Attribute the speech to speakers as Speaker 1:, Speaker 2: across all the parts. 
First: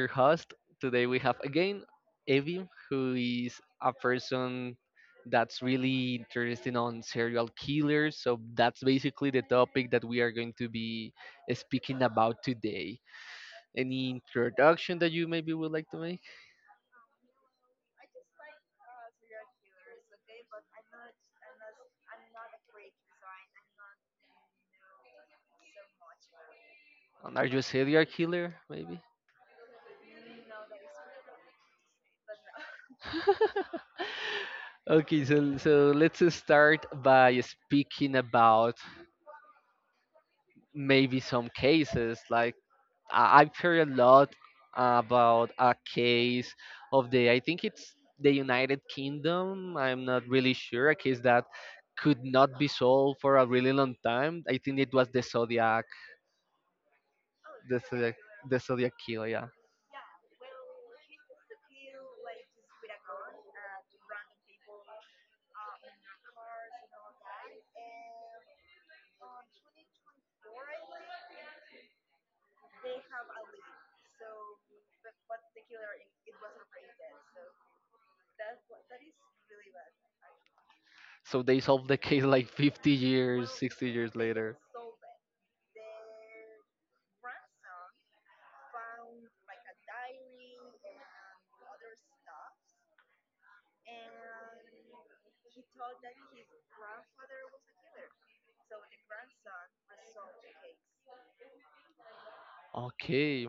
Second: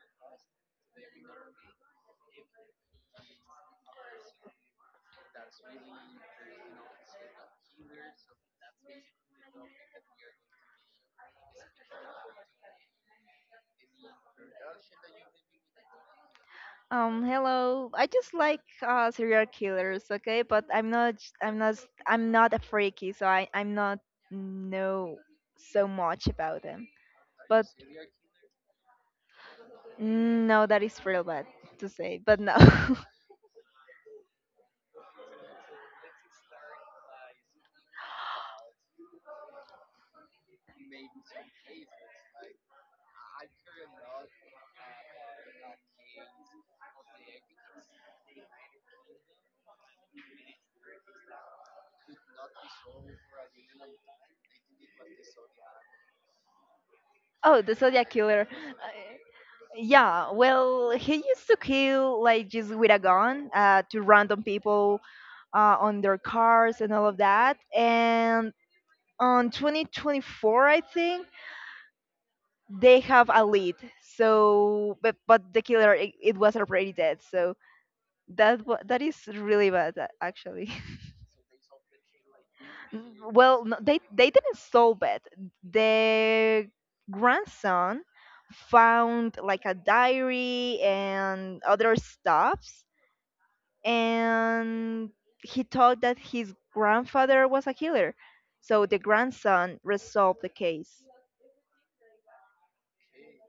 Speaker 1: your host. Today we have again Evie, who is a person that's really interested on serial killers. So that's basically the topic that we are going to be speaking about today. Any introduction that you maybe would like to make?
Speaker 2: Hello. I just like serial killers, okay? But I'm not i I'm not I'm not a freaky, so I'm not know so much about them.
Speaker 1: And are you a
Speaker 2: But
Speaker 1: serial killer, maybe?
Speaker 2: no, that is real bad to say, but no.
Speaker 1: Okay, so let's start by speaking about maybe some cases. Like I've heard a lot about a case I think it's the United Kingdom. I'm not really sure. A case that could not be solved for a really long time. I think it was
Speaker 2: Oh, the
Speaker 1: the
Speaker 2: Zodiac
Speaker 1: Zodiac,
Speaker 2: Killer.
Speaker 1: the Zodiac killer. Yeah.
Speaker 2: Yeah, well, he used to kill like just with a gun to random people on their cars and all of that. And on 2024, I think, they have a lead. So, but the killer it was already dead. So that is really bad actually.
Speaker 1: So they solved the case like 50 years,
Speaker 2: Well, no,
Speaker 1: 60
Speaker 2: they
Speaker 1: years
Speaker 2: they didn't
Speaker 1: later.
Speaker 2: solve it. The grandson found like a diary and other stuffs, and he thought that his grandfather was a killer. So the grandson resolved the case.
Speaker 1: Okay.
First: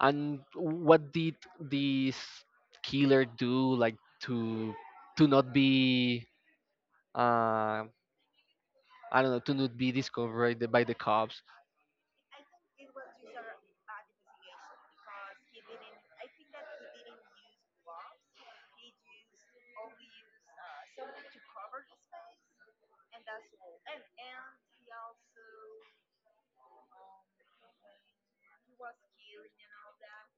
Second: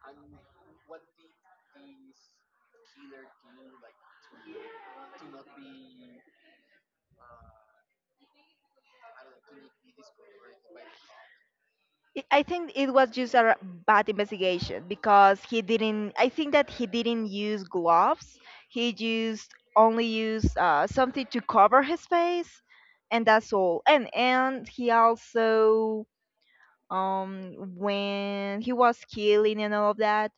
Speaker 1: And what did this killer do, like, to to not be, uh I don't know, to not be discovered by the cops?
Speaker 2: I think it was just a bad investigation because he didn't. I think that he didn't use gloves. He used something to cover his face, and that's all. And he also when he was killing and all of that,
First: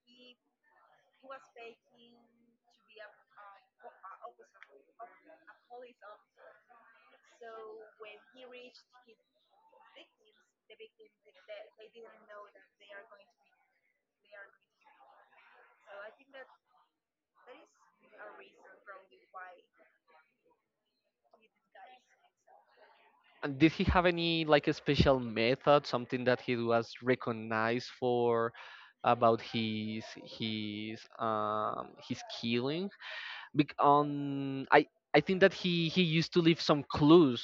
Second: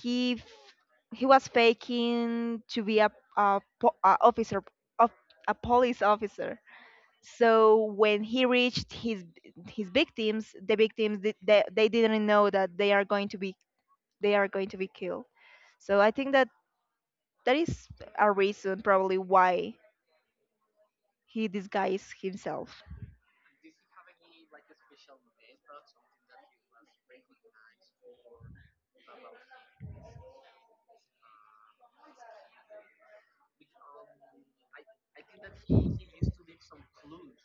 Speaker 2: he f- he was faking to be a a officer of a police officer. So when he reached his victims, they didn't know that they are going to be killed. So I think that that is a reason probably why he disguised himself.
Speaker 1: And did he have any like a special method, something that he was recognized for about his killing? Because on I think that he used to leave some clues,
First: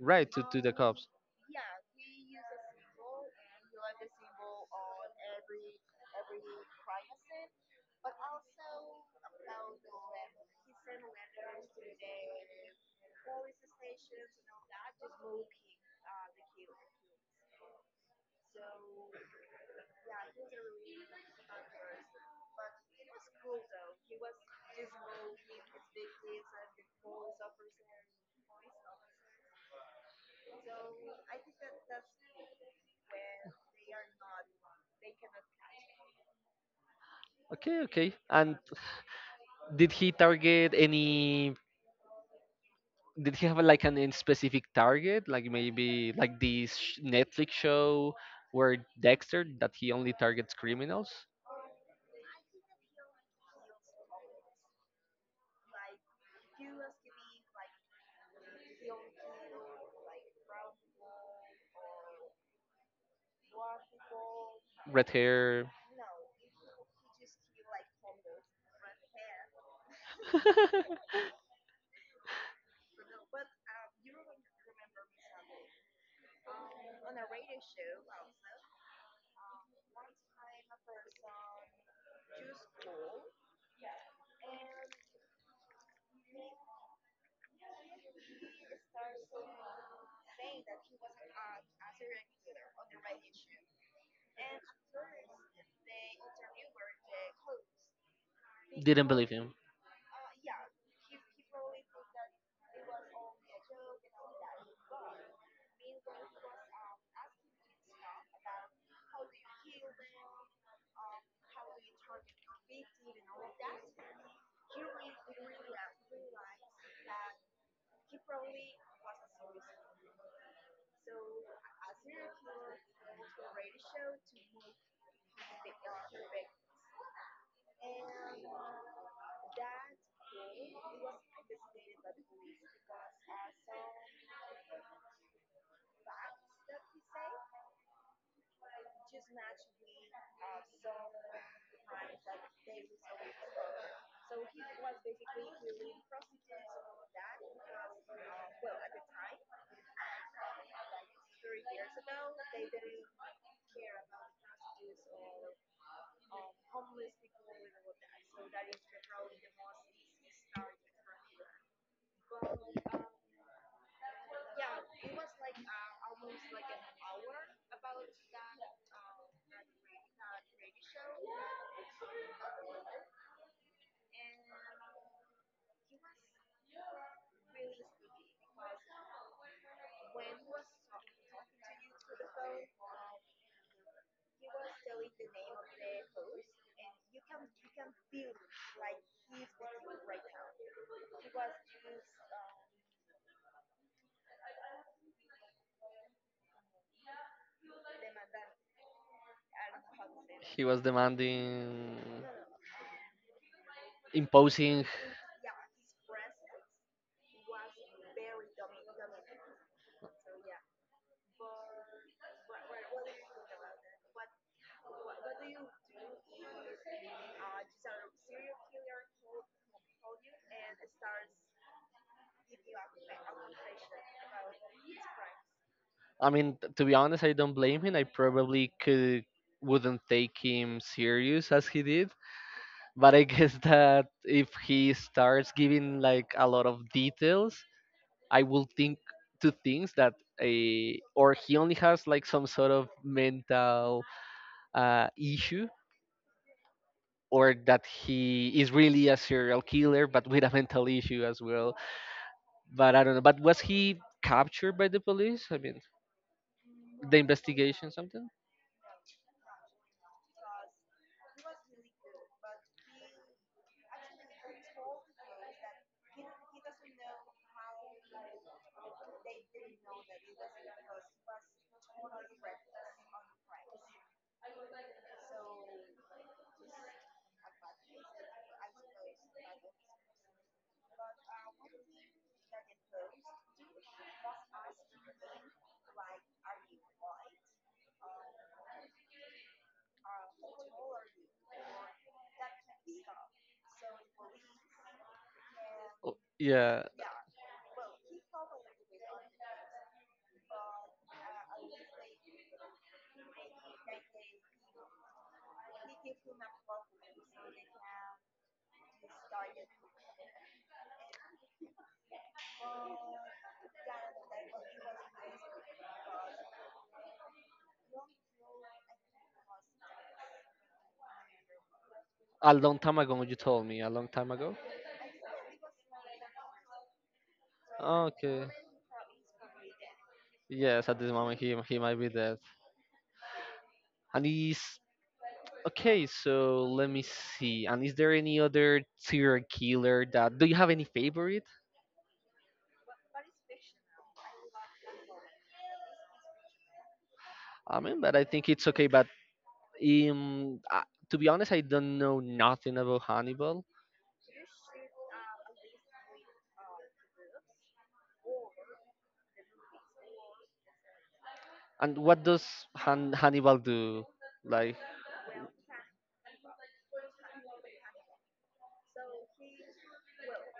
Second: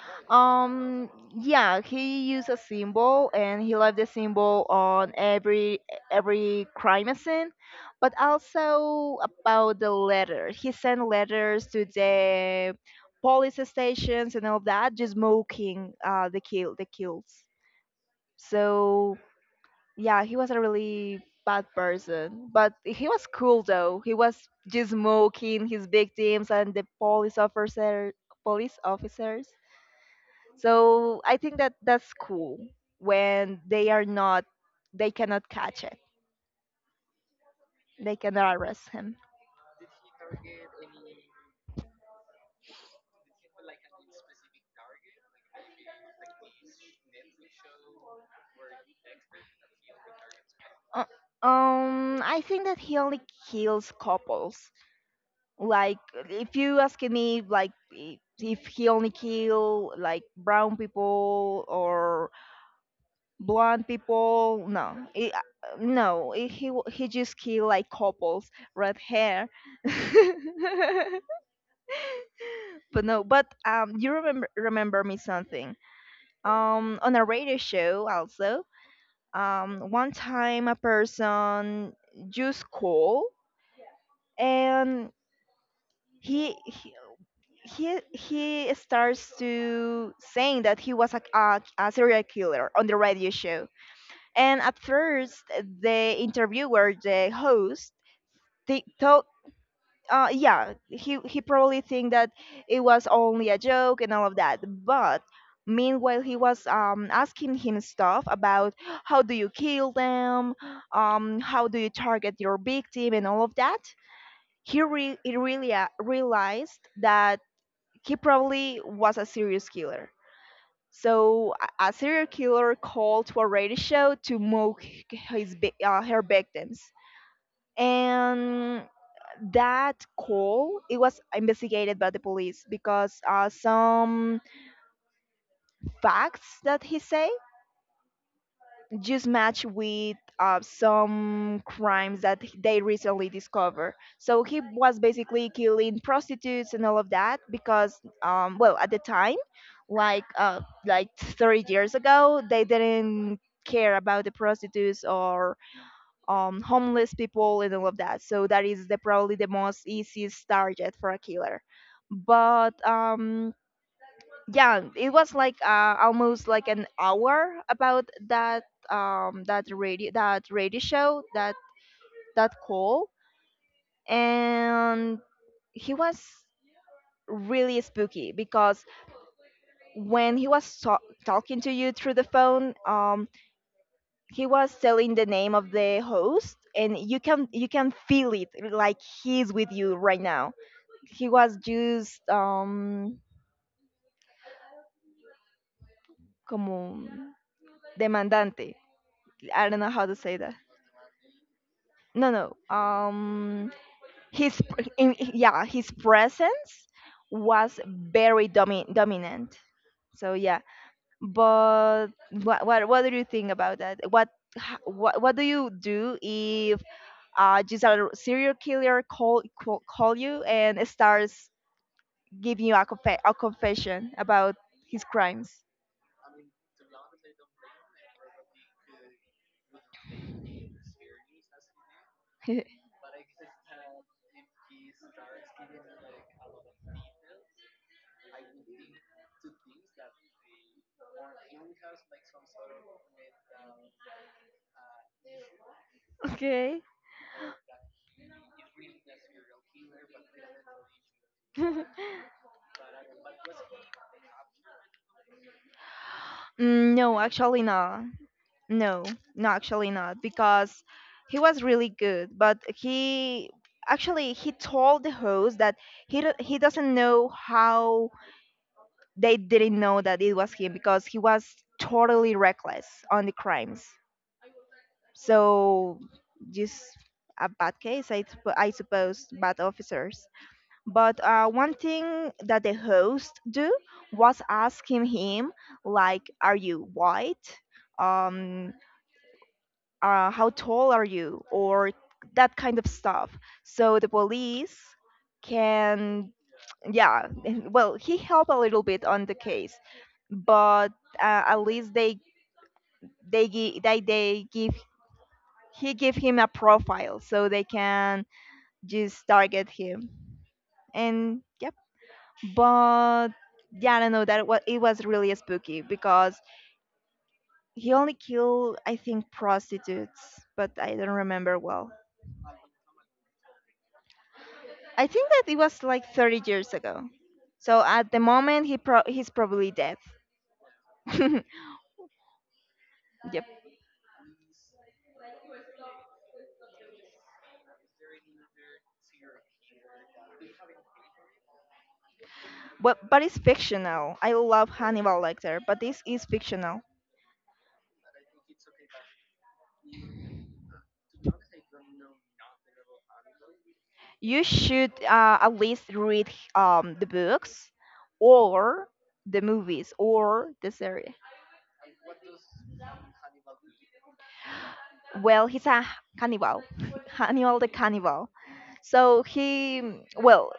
Speaker 1: right, to the cops.
Speaker 2: Um, yeah, he used a symbol and he left the symbol on every crime scene, but also about the letter. He sent letters to the police stations and all that, just mocking the kill the kills. So yeah, he was a really bad person, but he was cool though. He was just mocking his victims and the police officers. So I think that that's cool when they are not, they cannot catch it.
Speaker 1: Okay, okay.
Speaker 2: They cannot
Speaker 1: And
Speaker 2: arrest him.
Speaker 1: did he target any? Did he have like an in specific target, like maybe like this Netflix show where Dexter that he only targets
Speaker 2: Uh,
Speaker 1: criminals?
Speaker 2: I think that he only kills couples. Like, if you asking me, like, if he only kill like brown people or blonde people, no,
Speaker 1: Red
Speaker 2: it,
Speaker 1: hair.
Speaker 2: no, it, he w- he just kill like couples, red hair. But no, but you remember me something on a radio show also. One time a person just call, and he he he starts to saying that he was a serial killer on the radio show. And at first the host, they
Speaker 1: Didn't believe him.
Speaker 2: yeah, he probably think that it was only a joke and all of that. But meanwhile he was asking him stuff about how do you kill them, how do you target your victim and all of that. He really realized that he probably was a serious killer. So a serial killer called to a radio show to mock her victims. And that call, it was investigated by the police because some facts that he say just match with some crimes that they recently discovered. So he was basically killing prostitutes and all of that because well, at the time like 30 years ago they didn't care about the prostitutes or homeless people and all of that. So that is the probably the most easiest target for a killer. But yeah, it was like almost like an hour about that, that radio show, that that call. And he was really spooky because when he was talking to you through the phone, he was telling the name of the host and you can feel it like he's with you right now. He was just como demandante. I don't know how to say that.
Speaker 1: He was demanding,
Speaker 2: No, his
Speaker 1: imposing.
Speaker 2: yeah, his presence was very dominant. So yeah. But what do you think about that? What h- What do you do if just a serial killer call you and starts giving you a confession about his crimes?
Speaker 1: I mean, to be honest, I don't blame him. I probably could wouldn't take him serious as he did.
Speaker 2: Mm.
Speaker 1: But I guess that if he starts giving like a lot of details, I will think two things, that a or he only has like some sort of mental issue,
Speaker 2: Okay.
Speaker 1: or that he is really a serial killer but with a mental issue as well. But I don't know, but was he captured by the police? I mean, the
Speaker 2: No, actually
Speaker 1: investigation,
Speaker 2: not.
Speaker 1: something.
Speaker 2: No, no, actually not. Because he was really good, but he told the host that he doesn't know how they didn't know that it was him because he was totally reckless on the crimes. So just a bad case, I suppose, bad officers. But one thing that the host do was asking him, like, are you white? Um, how tall are you? Or that kind of stuff. So the police
Speaker 1: Oh,
Speaker 2: can,
Speaker 1: yeah,
Speaker 2: yeah, well, he helped a little bit on the case, but at least they give he give him a profile so they can just target him. And yep, but yeah, I don't know that what it was really spooky because he only killed I think prostitutes, but I don't remember well.
Speaker 1: a long time ago you told me a long time ago.
Speaker 2: I think that it was like 30 years ago. So at the
Speaker 1: Okay,
Speaker 2: moment he's probably dead.
Speaker 1: yes, at this moment he, he might be dead.
Speaker 2: Yep.
Speaker 1: And he's okay, so let me see, and is there any other serial killer that do you have any favorite?
Speaker 2: But it's fictional. I love Hannibal Lecter, but this is fictional.
Speaker 1: I mean, but I think it's okay, but Um, uh, to be honest, I don't know nothing about Hannibal.
Speaker 2: You should at least read the books or the movies or the series.
Speaker 1: And what does Hannibal do? Like,
Speaker 2: Well, he's a cannibal, Hannibal the cannibal. So he, well,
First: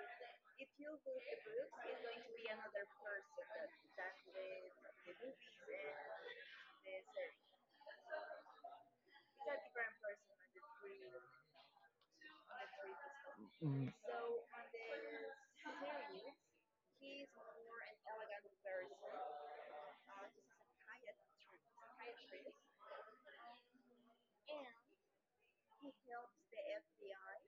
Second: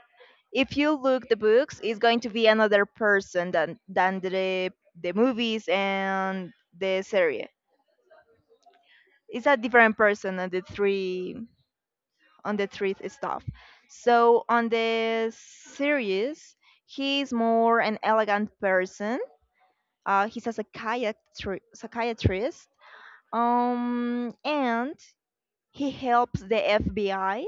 Speaker 2: if you look the books, it's going to be another person than the movies and the series. It's a different person on the three stuff.
Speaker 1: mm,
Speaker 2: So on the series, he's more an elegant person. He's a psychiatrist, and he helps the FBI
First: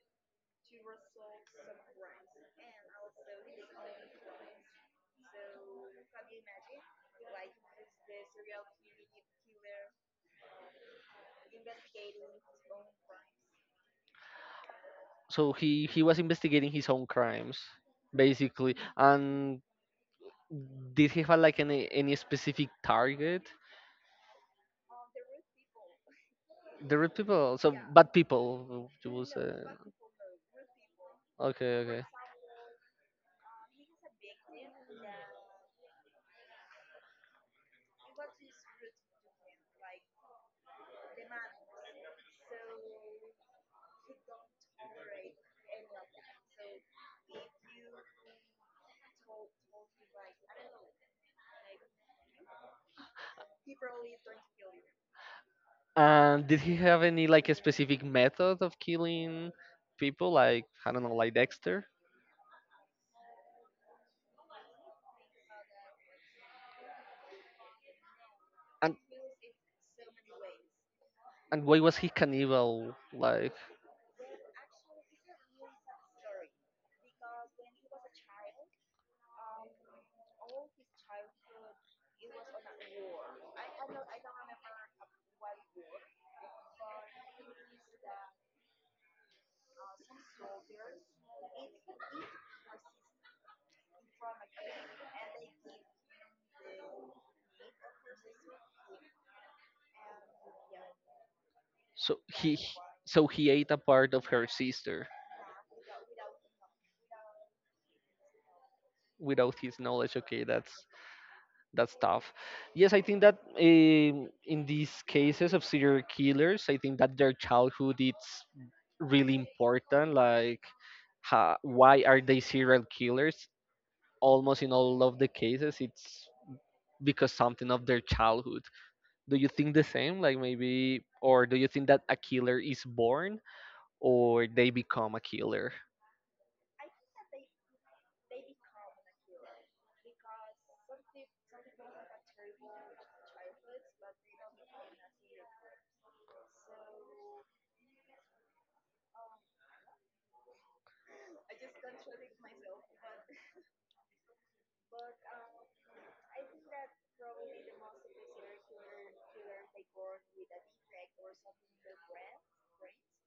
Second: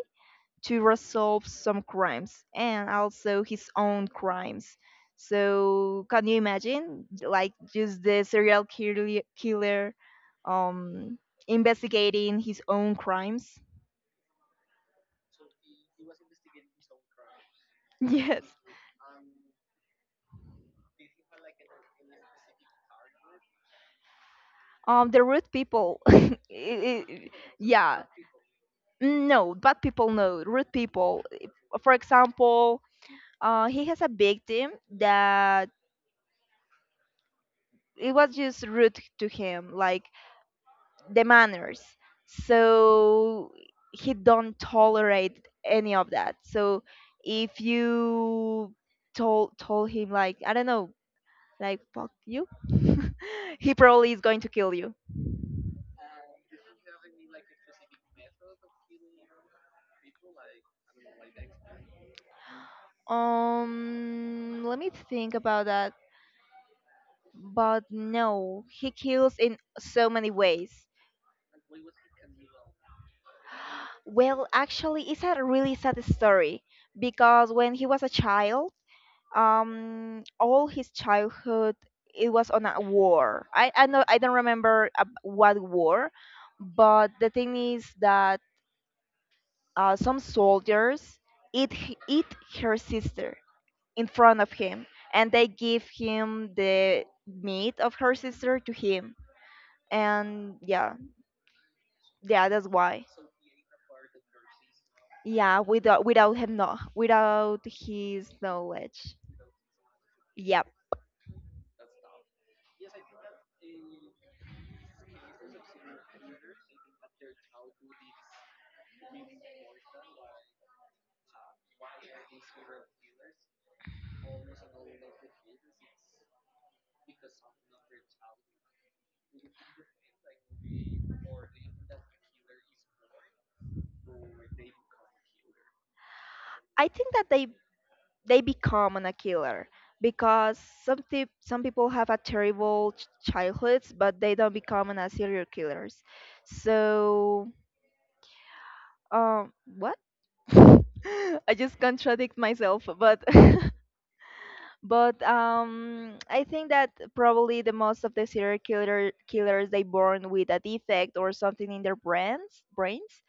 Speaker 2: to resolve some crimes and also his own crimes. So, can you imagine, like, just the killer um, investigating his own crimes?
Speaker 1: so he was investigating his own crimes,
Speaker 2: Yes.
Speaker 1: basically. And did he have like any specific target?
Speaker 2: The rude people.
Speaker 1: The red
Speaker 2: I-
Speaker 1: people, so
Speaker 2: yeah.
Speaker 1: bad people. You will
Speaker 2: Mm,
Speaker 1: say.
Speaker 2: no, bad people, no. Rude people.
Speaker 1: Okay,
Speaker 2: For
Speaker 1: okay.
Speaker 2: example, he has a victim that it was just rude to him, like the manners. So he don't tolerate any of that. So if you told him like I don't know, like fuck you, he probably is going to kill you.
Speaker 1: And did he have any like a specific method of killing people, like I don't know, like Dexter?
Speaker 2: Let me think about that. But no, he
Speaker 1: And
Speaker 2: kills in so many ways.
Speaker 1: And why was he cannibal? Like,
Speaker 2: Well, actually, it's a really sad story because when he was a child, all his childhood it was on a war. I know I don't remember what war, but the thing is that some soldiers eat her sister in front of him, and they give him the meat of her sister to him. And yeah,
Speaker 1: so
Speaker 2: yeah, that's why.
Speaker 1: so he ate a part of her sister
Speaker 2: Yeah, without him no without his knowledge.
Speaker 1: without his knowledge. Okay,
Speaker 2: Yep.
Speaker 1: that's tough. Yes, I think that in these cases of serial killers, I think that their childhood it's really important. Like, why are they serial killers? Almost in all of the cases it's because something of their childhood. Do you think the same, like, maybe? Or do you think that a killer is born or they become a killer?
Speaker 2: I think that they become an a killer because some people have a terrible childhoods but they don't become an a serial killers. So what? I just contradict myself, but but I think that probably the most of the serial killer killers they born with a defect or something in their brains,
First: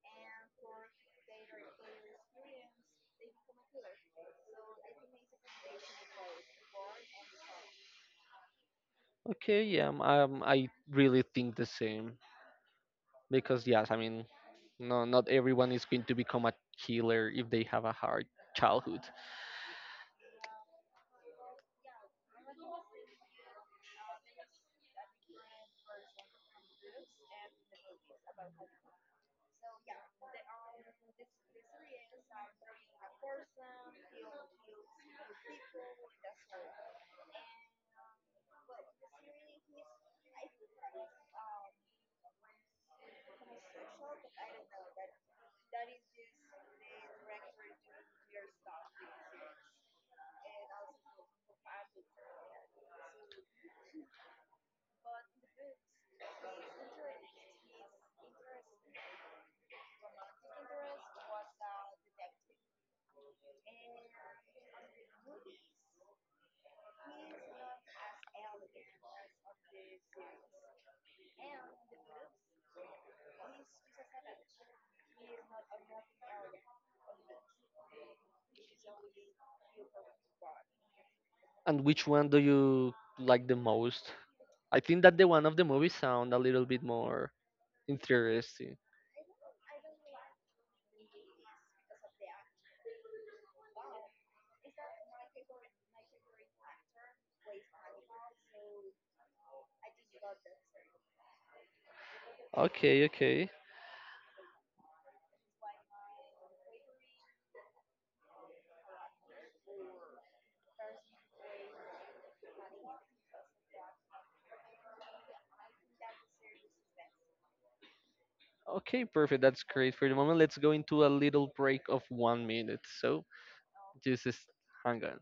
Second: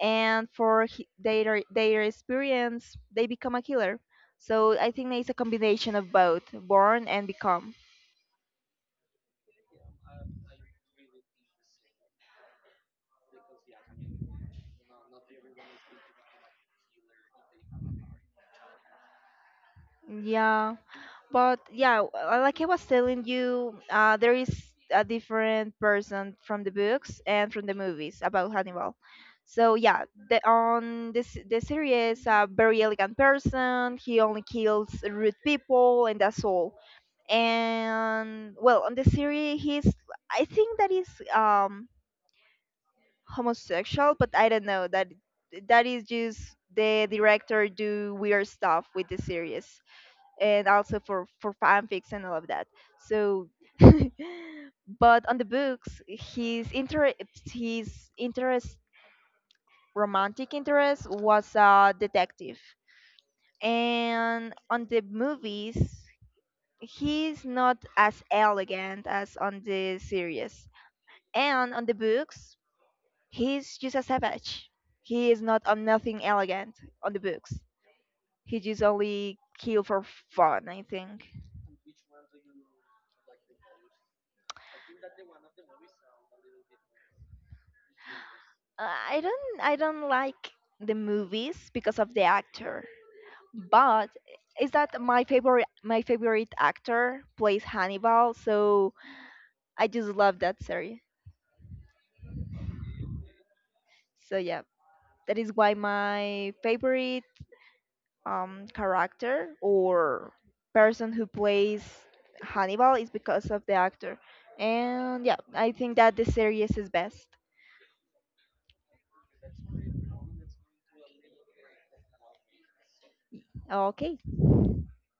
Speaker 2: and for their experience they become a killer. So I think it's a combination of both, born and become.
Speaker 1: Okay, yeah, I really think the same, because yes, I mean, no, not everyone is going to become a killer if they have a hard childhood.
Speaker 2: Yeah. But yeah, like I was telling you, there is a different person from the books and from the movies about Hannibal. So yeah, the on this the series, a very elegant person. He only kills rude people, and that's all. And well, on the series, he's I think that is um homosexual, but I don't know, that is just the director do weird stuff with the series and also for fanfics and all of that. So, but on the books, his inter his interest, romantic interest, was a detective, and on the movies, he's not as elegant as on the series, and on the books, he's just a savage. He is not on nothing elegant on the books. He just only kill for fun, I think.
Speaker 1: And which one do you like the most? I think that the one of the movie sound a little bit more interesting.
Speaker 2: I don't like the movies because of the actor. But is that my favorite actor plays Hannibal, so I just love that series.
Speaker 1: Okay, okay.
Speaker 2: So yeah, that is why my favorite character or person who plays Hannibal is because of the actor. And yeah, I think that the series is best.
Speaker 1: Okay, perfect. That's great for the moment. Let's go into a little break of one minute. So
Speaker 2: Okay.
Speaker 1: just hang on.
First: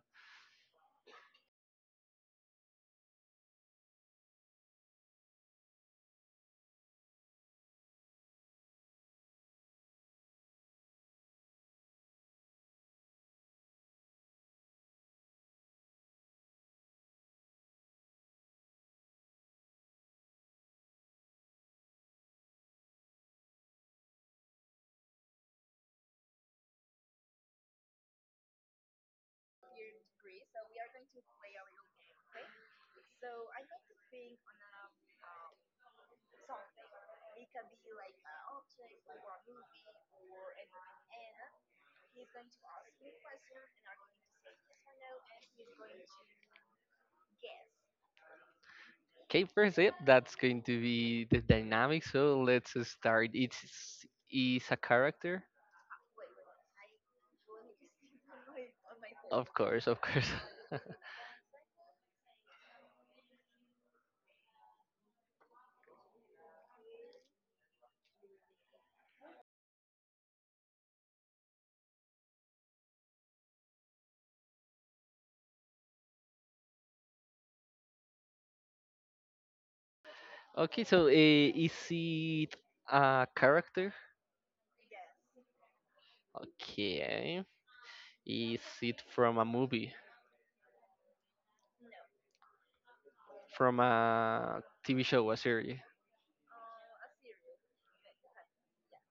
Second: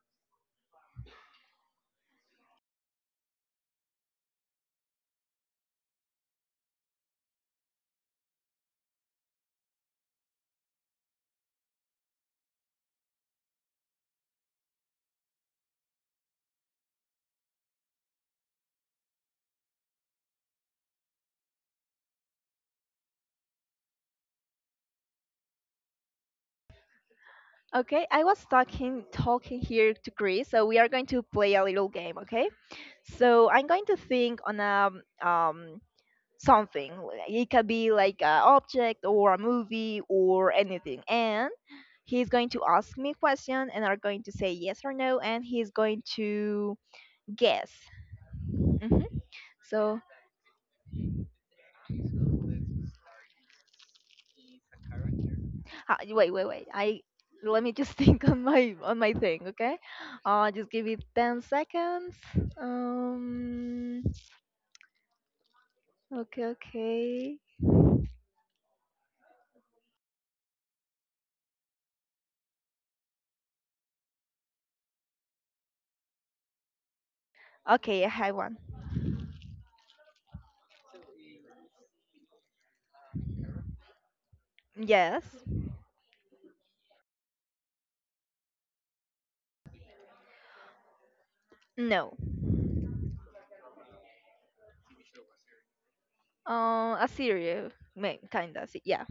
Speaker 2: Okay, I was talking here to Chris, so we are going to play a little game, okay? So I'm going to think on a um, something. Like, it could be like an object or a movie or anything. And he's going to ask me a question, and I'm going to say yes or no, and he's going to guess. Hmm.
Speaker 1: Okay, first, yep,
Speaker 2: So
Speaker 1: that's going to be the dynamic. So let's start. It's is a character,
Speaker 2: wait. I Let me just think on my thing.
Speaker 1: of
Speaker 2: Okay,
Speaker 1: course, of course.
Speaker 2: just give me 10 seconds. Um. Okay. Okay. Okay. I have one.
Speaker 1: Okay, so is it a character?
Speaker 2: Yes.
Speaker 1: Okay, is it from a movie,
Speaker 2: No.
Speaker 1: from a TV show, a series?
Speaker 2: A serial, kinda. Yeah.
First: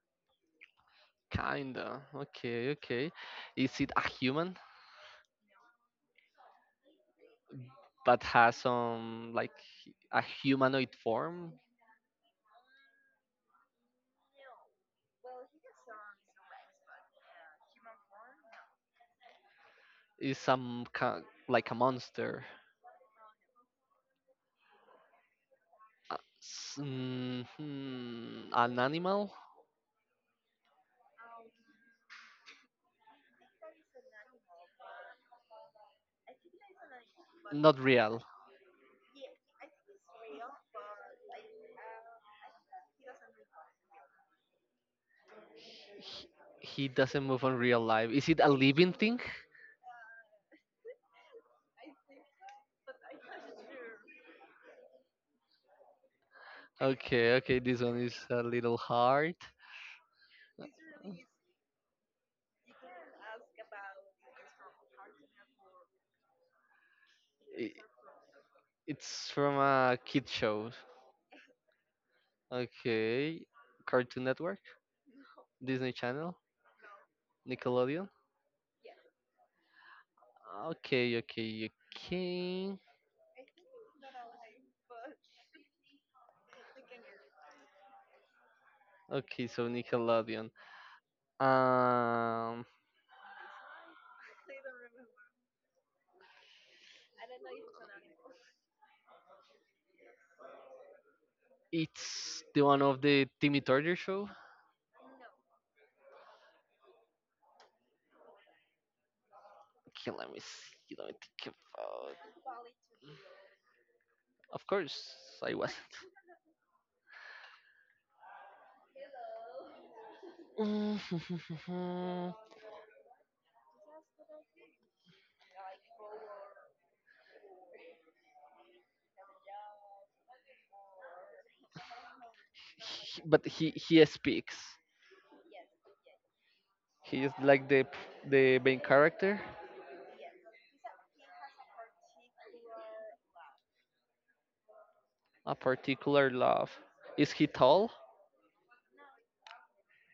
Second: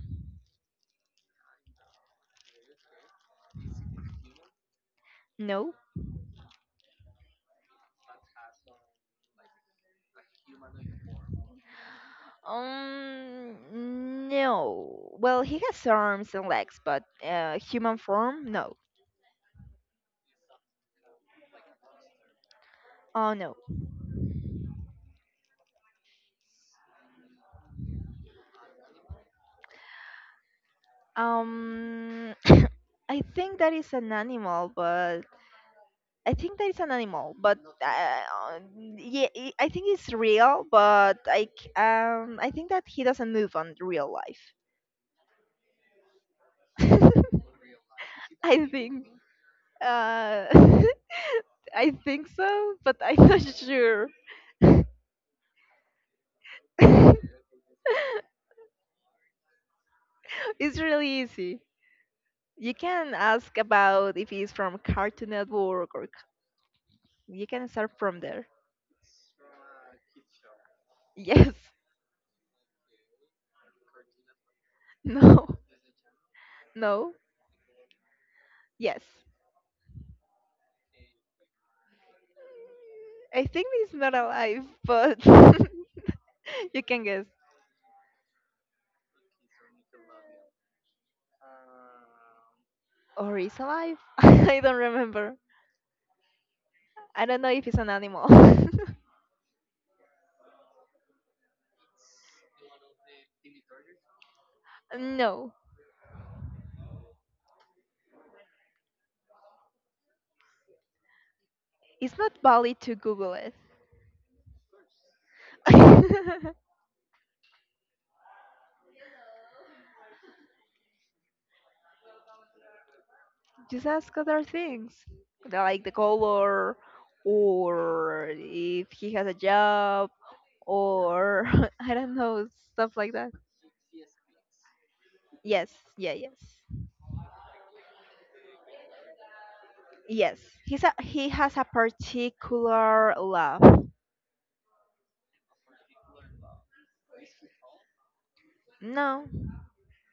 Speaker 1: Kinda. Okay, okay. Is it a human
Speaker 2: No.
Speaker 1: but has some like a humanoid form?
Speaker 2: Um. No. Well, he has arms and legs, but human form, no.
Speaker 1: Is some ki like a monster?
Speaker 2: Oh no.
Speaker 1: An animal?
Speaker 2: Um. I think that is an animal, but I think that is an animal, but
Speaker 1: Not
Speaker 2: uh,
Speaker 1: real.
Speaker 2: yeah, I think it's real, but I I think that he doesn't move on real life.
Speaker 1: He doesn't move on real life. Is it a
Speaker 2: I
Speaker 1: living
Speaker 2: think.
Speaker 1: thing?
Speaker 2: Uh, I think so, but I'm not sure.
Speaker 1: Okay, okay. This one is a little hard.
Speaker 2: It's really easy. You can ask about if it's from Cartoon Network you can
Speaker 1: I-
Speaker 2: start from there.
Speaker 1: It's from a kid show.
Speaker 2: Yes.
Speaker 1: Okay. Cartoon Network,
Speaker 2: No.
Speaker 1: Disney Channel,
Speaker 2: No.
Speaker 1: Nickelodeon.
Speaker 2: Yes.
Speaker 1: Okay, okay, okay.
Speaker 2: I think it's not alive, but you can guess.
Speaker 1: Okay, so Nickelodeon. Um,
Speaker 2: Or is alive? I don't remember. I don't know if it's an animal.
Speaker 1: it's the one of the Timmy Turner show.
Speaker 2: No.
Speaker 1: Okay, let me see. Let me think about.
Speaker 2: It's not valid to Google it.
Speaker 1: Of course, I was.
Speaker 2: Just ask other things, like the color, or if he has a job, or I don't know, stuff like that.
Speaker 1: But he speaks.
Speaker 2: Yes. Yeah, yes.
Speaker 1: He is like the main character.
Speaker 2: Yes, he's a, he has a particular love.
Speaker 1: A particular love. Is he tall?
Speaker 2: No.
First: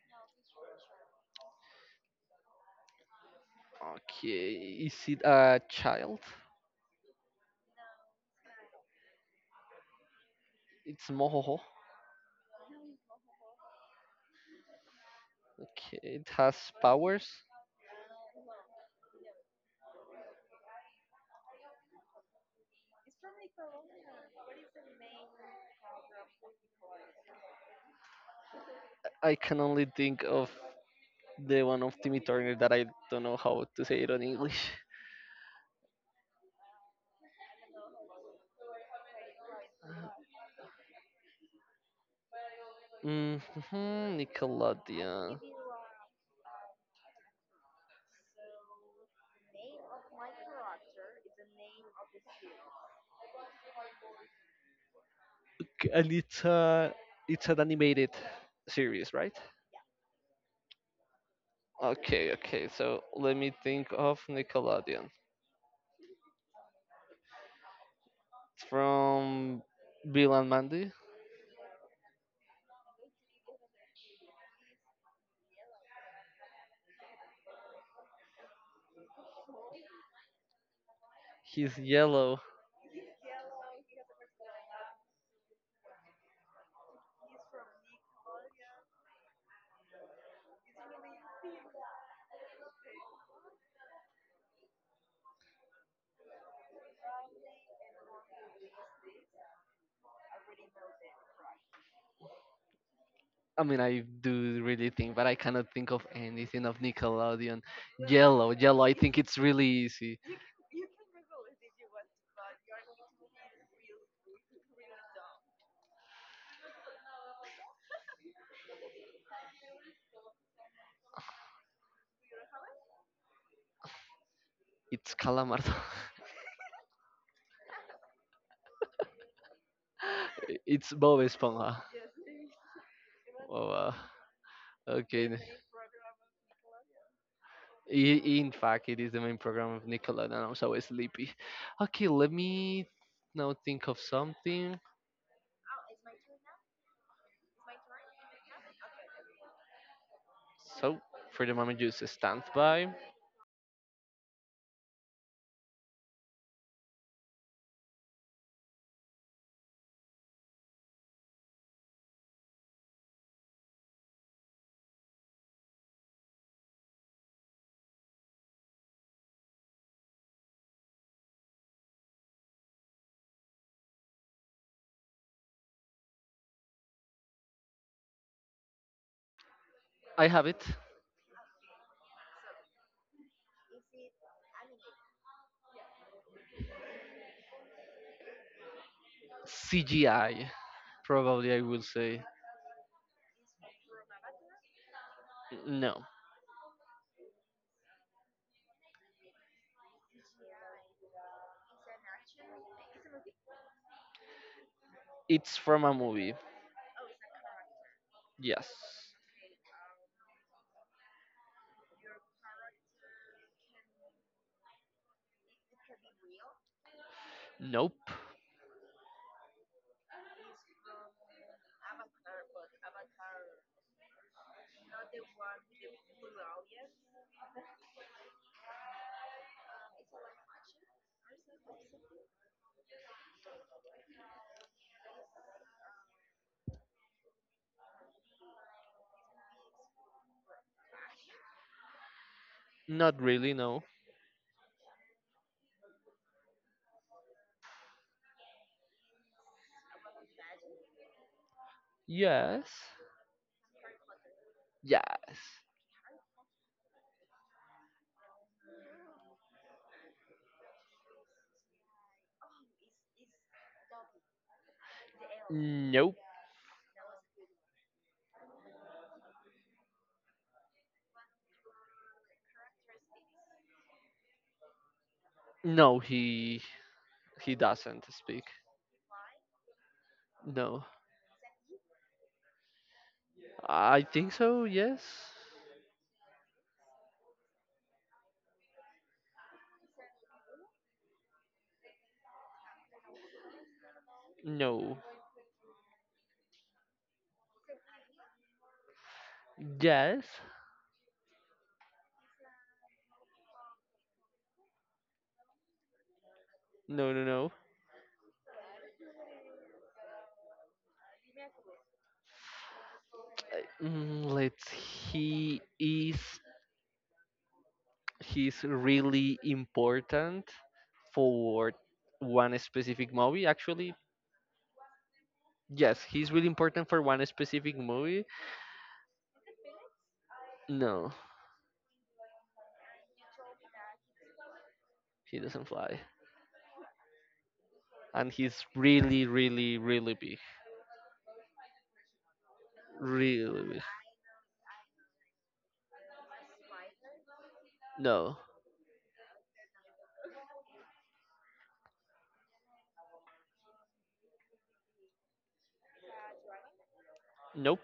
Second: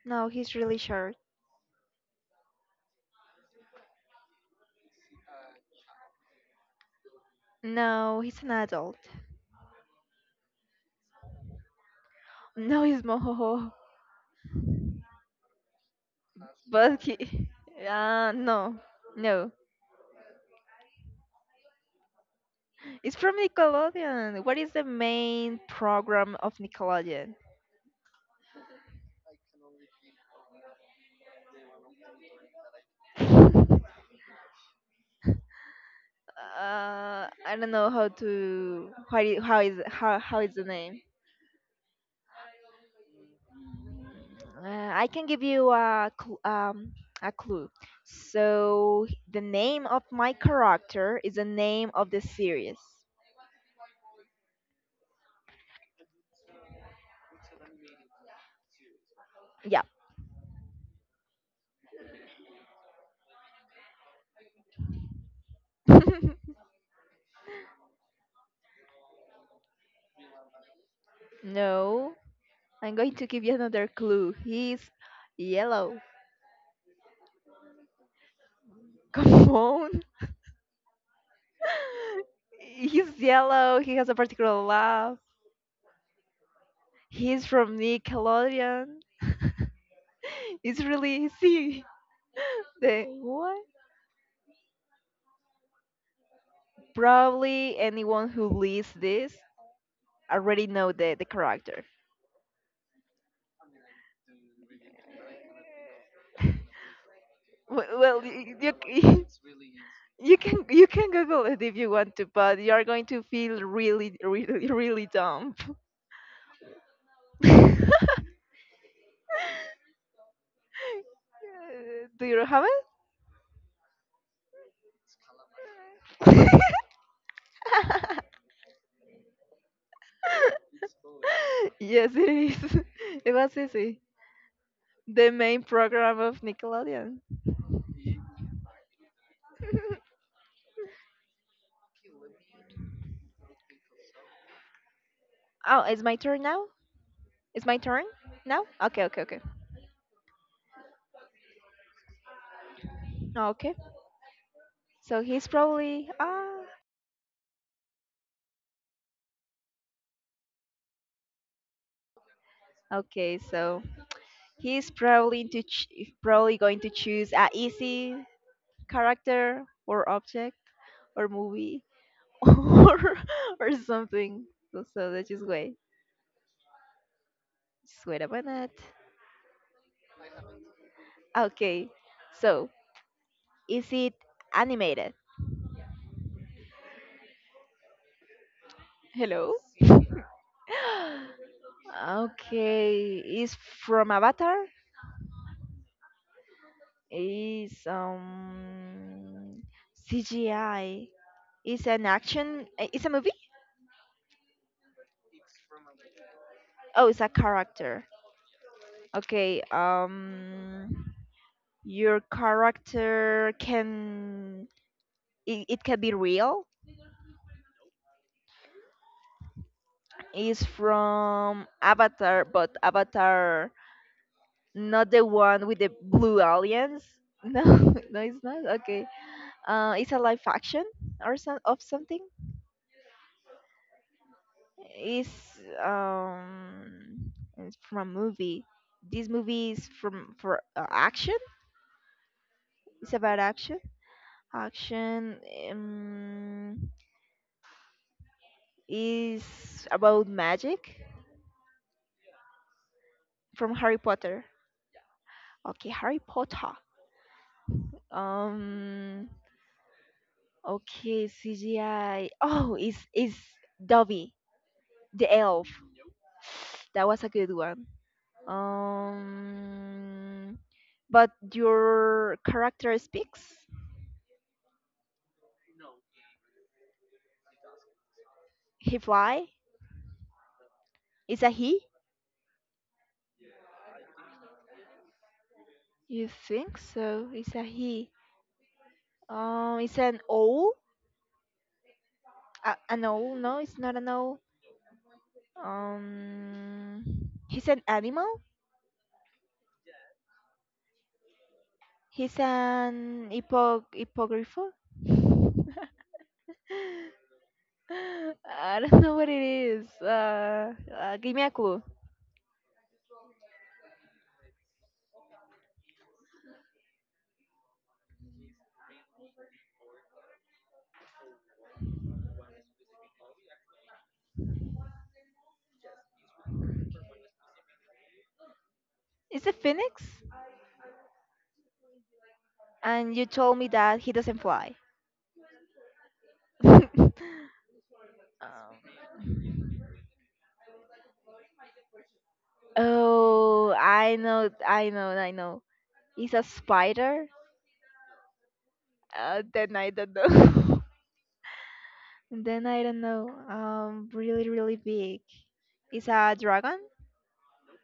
Speaker 2: No, he's really short.
Speaker 1: Okay. Is it a child?
Speaker 2: No, he's an adult.
Speaker 1: It's Mohoho.
Speaker 2: No, he's moho.
Speaker 1: Okay. It has
Speaker 2: But he
Speaker 1: powers.
Speaker 2: no. No, it's from Nickelodeon. What is the main program of Nickelodeon?
Speaker 1: I can only think of the one of Timmy Turner that I don't know how to say it on English.
Speaker 2: I don't know how to how I-
Speaker 1: Uh,
Speaker 2: how is the name.
Speaker 1: Mm-hmm,
Speaker 2: I can
Speaker 1: Nickelodeon.
Speaker 2: give you a a clue. So the name of my character is the name of the series.
Speaker 1: And it's a it's an animated series, right?
Speaker 2: Yeah.
Speaker 1: Okay, okay. So let me think of Nickelodeon. From Bill and Mandy.
Speaker 2: No, I'm going to give you another clue. He's yellow. Come on.
Speaker 1: He's yellow.
Speaker 2: He's yellow. He has a particular laugh. He's from Nickelodeon. It's really easy. The what? Probably anyone who leads this already know the character.
Speaker 1: I mean, I do really think, but I cannot think of anything of Nickelodeon.
Speaker 2: Well,
Speaker 1: Yellow,
Speaker 2: you,
Speaker 1: yellow. I think it's really easy.
Speaker 2: you can Google it if you want to, but you are going to feel really, really, really dumb. Do you have it?
Speaker 1: It's Calamardo. It's Bob Esponja.
Speaker 2: Yes, it is. It was
Speaker 1: Oh, wow.
Speaker 2: easy.
Speaker 1: Okay.
Speaker 2: The main program of Nickelodeon.
Speaker 1: I- In fact, it is the main program of Nickelodeon. I'm so sleepy. Okay, let me now think of something.
Speaker 2: Oh, it's my turn now? It's my turn now? Okay, okay, okay.
Speaker 1: So, for the moment, just stand by.
Speaker 2: Okay. So he's probably okay, so he's probably probably going to choose a easy character, or object, or movie, or or something. So, so let's just wait. Just wait a minute.
Speaker 1: I have it.
Speaker 2: Okay. So is it animated? Hello.
Speaker 1: CGI. Probably, I will say.
Speaker 2: Okay. Is from Avatar?
Speaker 1: No.
Speaker 2: Is CGI? Is an action? Is a movie?
Speaker 1: It's from a movie.
Speaker 2: Oh, it's a character.
Speaker 1: Yes.
Speaker 2: Okay. Your character can it can be real.
Speaker 1: Nope.
Speaker 2: Is from Avatar, but Avatar, not the one with the blue aliens. No. No, it's not. Okay, uh, it's a live action or some of something. Is, um, it's from a movie. This movie is from for, action. It's
Speaker 1: Not
Speaker 2: about
Speaker 1: really,
Speaker 2: action.
Speaker 1: no.
Speaker 2: Action. um, is about magic.
Speaker 1: Yes.
Speaker 2: From Harry Potter.
Speaker 1: Yes.
Speaker 2: Okay, Harry Potter. Um. Okay, CGI. Oh, is Dobby the elf?
Speaker 1: Nope.
Speaker 2: That was a good one. Um. But your character speaks.
Speaker 1: No, he doesn't speak.
Speaker 2: He fly.
Speaker 1: No.
Speaker 2: Is a he?
Speaker 1: I think so, yes.
Speaker 2: You think so? It's a he. It's an owl. A, an owl? No, it's not an owl.
Speaker 1: No.
Speaker 2: Um. He's an animal.
Speaker 1: Yes.
Speaker 2: He's an hippogriffo.
Speaker 1: No, no, no.
Speaker 2: I don't know what it is. Give me a clue.
Speaker 1: Mm, let's he is he's really important for one specific movie, actually. Yes, he's really important for one specific movie.
Speaker 2: It's a phoenix,
Speaker 1: No.
Speaker 2: and you told me that he doesn't fly.
Speaker 1: He doesn't fly. And he's
Speaker 2: Um,
Speaker 1: really, really, really big. Really
Speaker 2: oh,
Speaker 1: big.
Speaker 2: I know, I know, I know. It's a spider.
Speaker 1: No.
Speaker 2: Then I don't know. Then I don't know. Really, really big. It's a dragon.
Speaker 1: Nope.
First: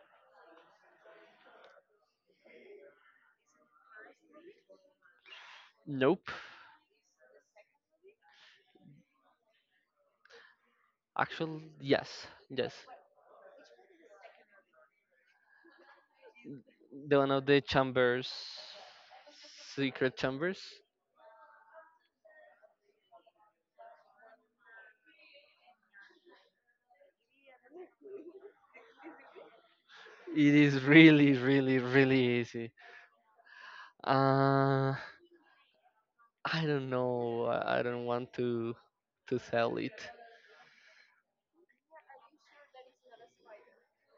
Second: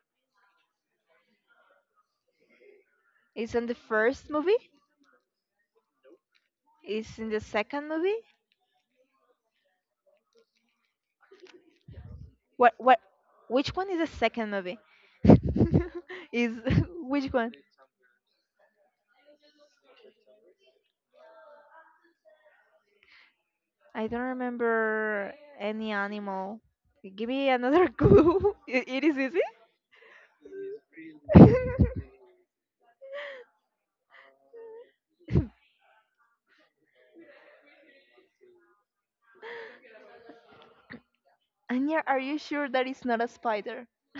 Speaker 2: It's in the first movie.
Speaker 1: Nope.
Speaker 2: It's in the second movie.
Speaker 1: Actually, yes.
Speaker 2: What?
Speaker 1: Yes.
Speaker 2: What? Which one is the second movie? is
Speaker 1: The
Speaker 2: Which
Speaker 1: one of
Speaker 2: one?
Speaker 1: the chambers. Secret chambers.
Speaker 2: I don't remember any animal. Give me another clue. It is easy.
Speaker 1: It is really, really, really easy. Uh, I don't know. I don't want to sell it.
Speaker 2: Anya, are you sure that it's not a spider?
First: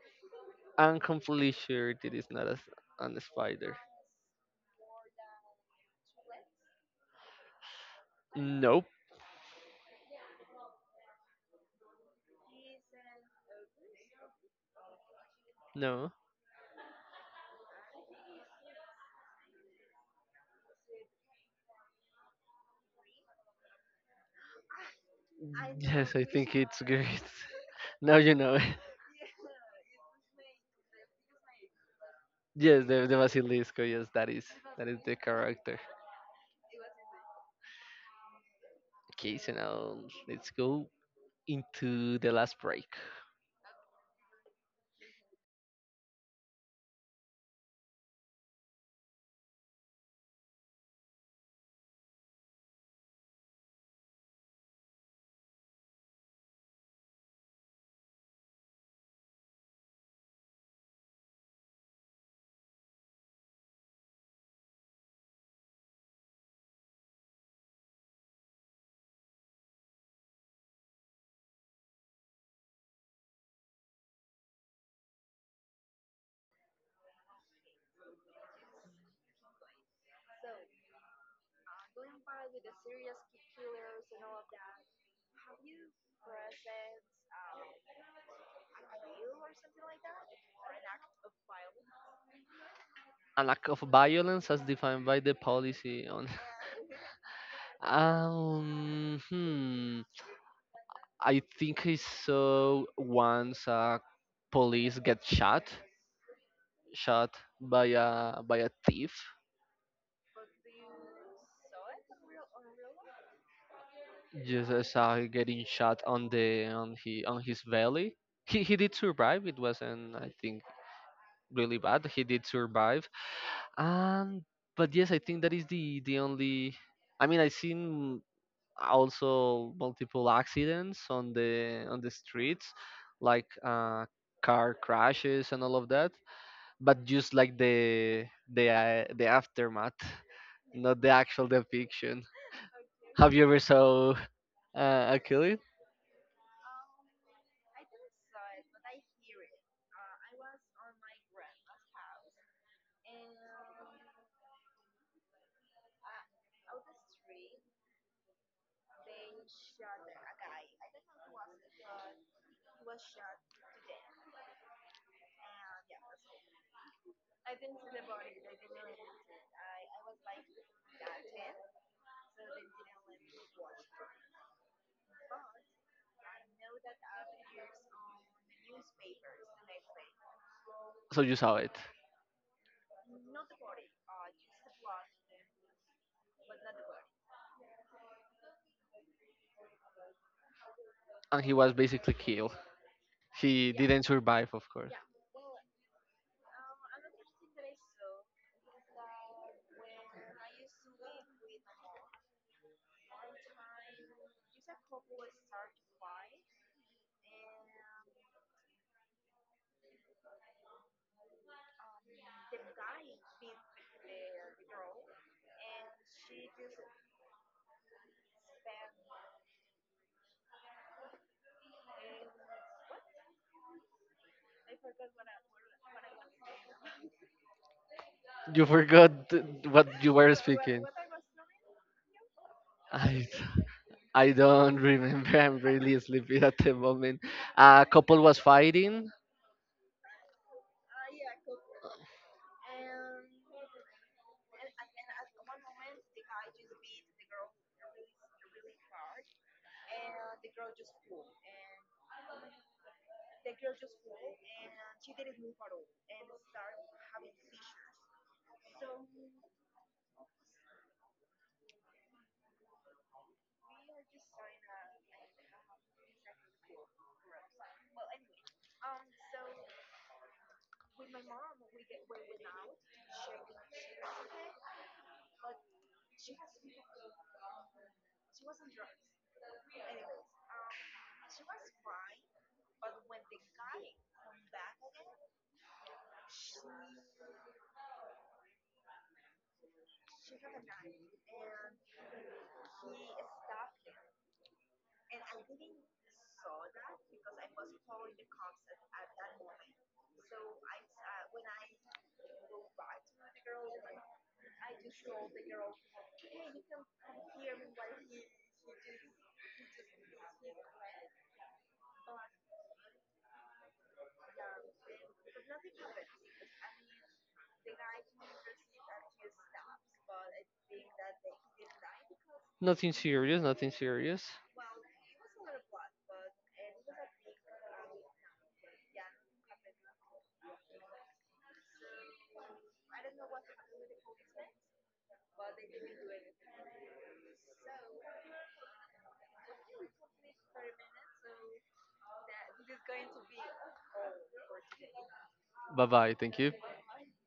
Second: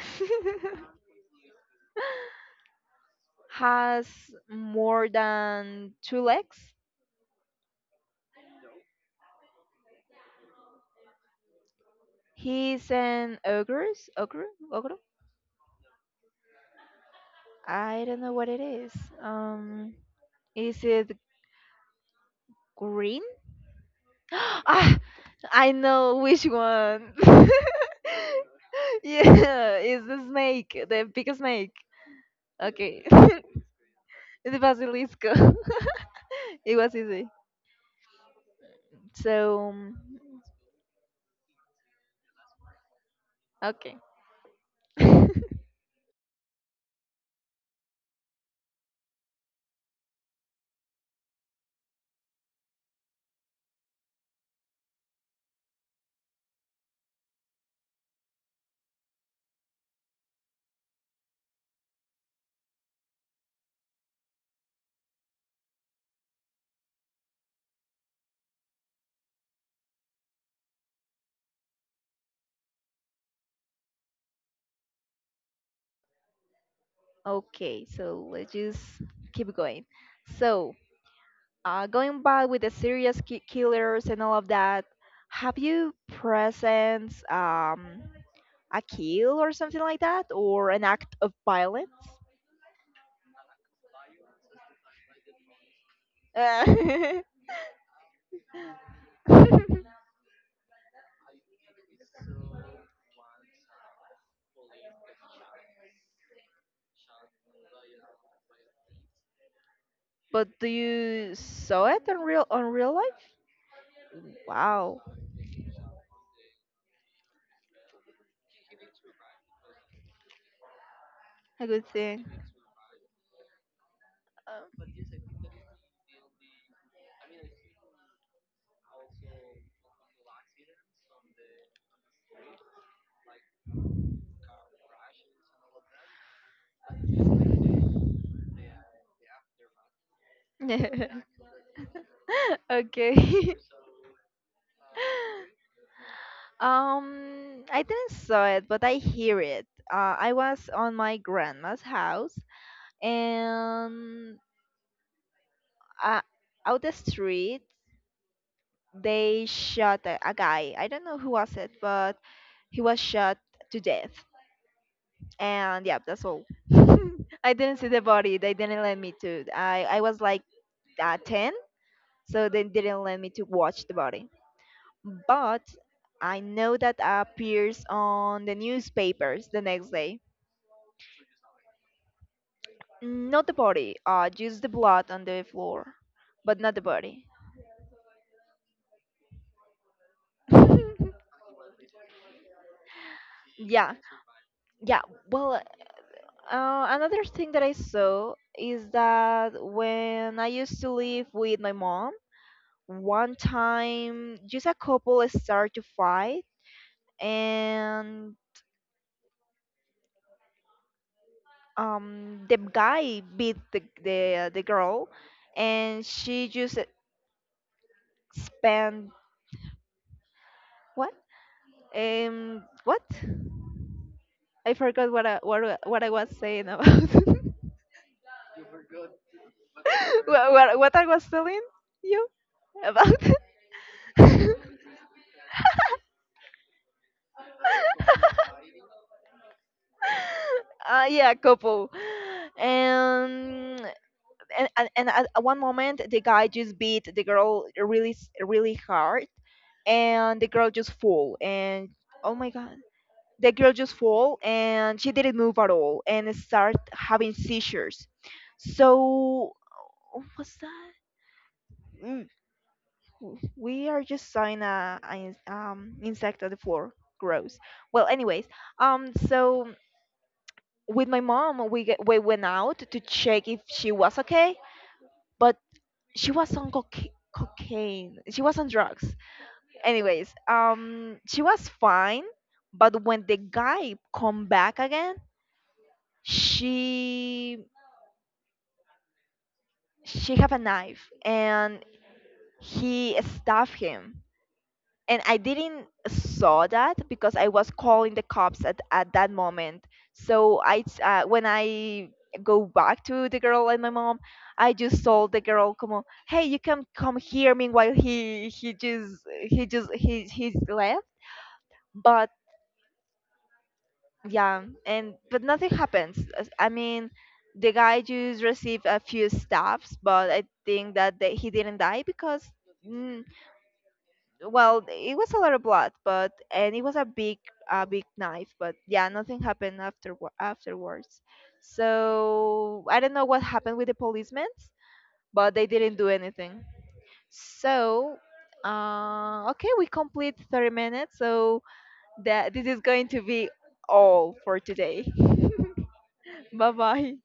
Speaker 1: I'm completely sure it is not a spider.
Speaker 2: Has more than two legs.
Speaker 1: Nope.
Speaker 2: He's an ogre. Ogre? Ogre?
Speaker 1: No.
Speaker 2: I don't know what it is. Um, is it green? Ah, I
Speaker 1: Yes,
Speaker 2: know
Speaker 1: I
Speaker 2: which
Speaker 1: think it's good.
Speaker 2: one.
Speaker 1: Now you know.
Speaker 2: Yeah, it's the snake, the big snake.
Speaker 1: Yes,
Speaker 2: Okay.
Speaker 1: the Basilisco. Yes, that is
Speaker 2: The
Speaker 1: the
Speaker 2: basilisco.
Speaker 1: character.
Speaker 2: It was easy.
Speaker 1: Okay, so
Speaker 2: So,
Speaker 1: now let's go into the last break.
Speaker 2: okay. Okay, so let's just keep going. So, going back with the serious ki killers and all of that, have you presenced a kill or something like that, or an act of violence?
Speaker 1: A lack of violence as defined by the policy on.
Speaker 2: Uh,
Speaker 1: Hmm. I think I saw once a police get shot, shot by a thief.
Speaker 2: But do you saw it on real life?
Speaker 1: Just I
Speaker 2: Wow,
Speaker 1: saw him getting shot on his belly. He did survive. It wasn't, I think,
Speaker 2: a
Speaker 1: really
Speaker 2: good
Speaker 1: bad. He
Speaker 2: thing.
Speaker 1: did survive. Um, but yes, I think that is the only. I mean, I've seen also multiple accidents on the streets, like, car crashes and all of that. But just like the aftermath, not the
Speaker 2: Um,
Speaker 1: actual depiction.
Speaker 2: okay.
Speaker 1: Have you ever saw a killing?
Speaker 2: I didn't saw it, but I hear it. I was on my grandma's house, and uh, out the street they shot a guy. I don't know who was it, but he was shot to death. And yeah, that's all. I didn't see the body. They didn't let me to. I was like 10, so they didn't let me to watch the body, but I know that appears on the newspapers the next day.
Speaker 1: So you saw it,
Speaker 2: Not the body, uh, just the blood on the floor, but not the body.
Speaker 1: and he was basically killed. He
Speaker 2: Yeah.
Speaker 1: didn't survive, of course.
Speaker 2: Yeah, well, another thing that I saw is that when I used to live with my mom, one time just a couple start to fight, and the guy beat the girl, and she just spent what, what, I forgot what what I was saying about. What,
Speaker 1: You forgot what you were speaking.
Speaker 2: what I was telling you about.
Speaker 1: I, I
Speaker 2: Uh,
Speaker 1: don't remember. I'm really sleepy at the moment. A couple was fighting.
Speaker 2: yeah, couple. And and at one moment the guy just beat the girl really really hard, and the girl just fall, and oh my god, the girl just fall, and she didn't move at all, and start having seizures. So what's that? Mm, we are just sawing a insect on the floor. Gross. Well, anyways, um, so with my mom we, we went out to check if she was okay, but she was on cocaine. She was on drugs. Anyways, she was fine, but when the guy come back again, she she have a knife, and he stabbed him. And I didn't saw that because I was calling the cops at that moment. So when I go back to the girl and my mom, I just told the girl, "Come on, hey, you can come here." Meanwhile, he just he just he he's left. But yeah, and but nothing happens. As- I mean, the guy just received a few stabs, but I think that they, he didn't die because.
Speaker 1: Nothing
Speaker 2: Mm,
Speaker 1: serious, nothing serious.
Speaker 2: well, it was a lot of blood, but and it was a big knife. But yeah, nothing happened after afterwards. So I don't know what happened with the policemen, but they didn't do anything. So okay, we complete 30 minutes. So that this is going to be all for today.
Speaker 1: Bye bye. Thank you.
Speaker 2: Bye bye.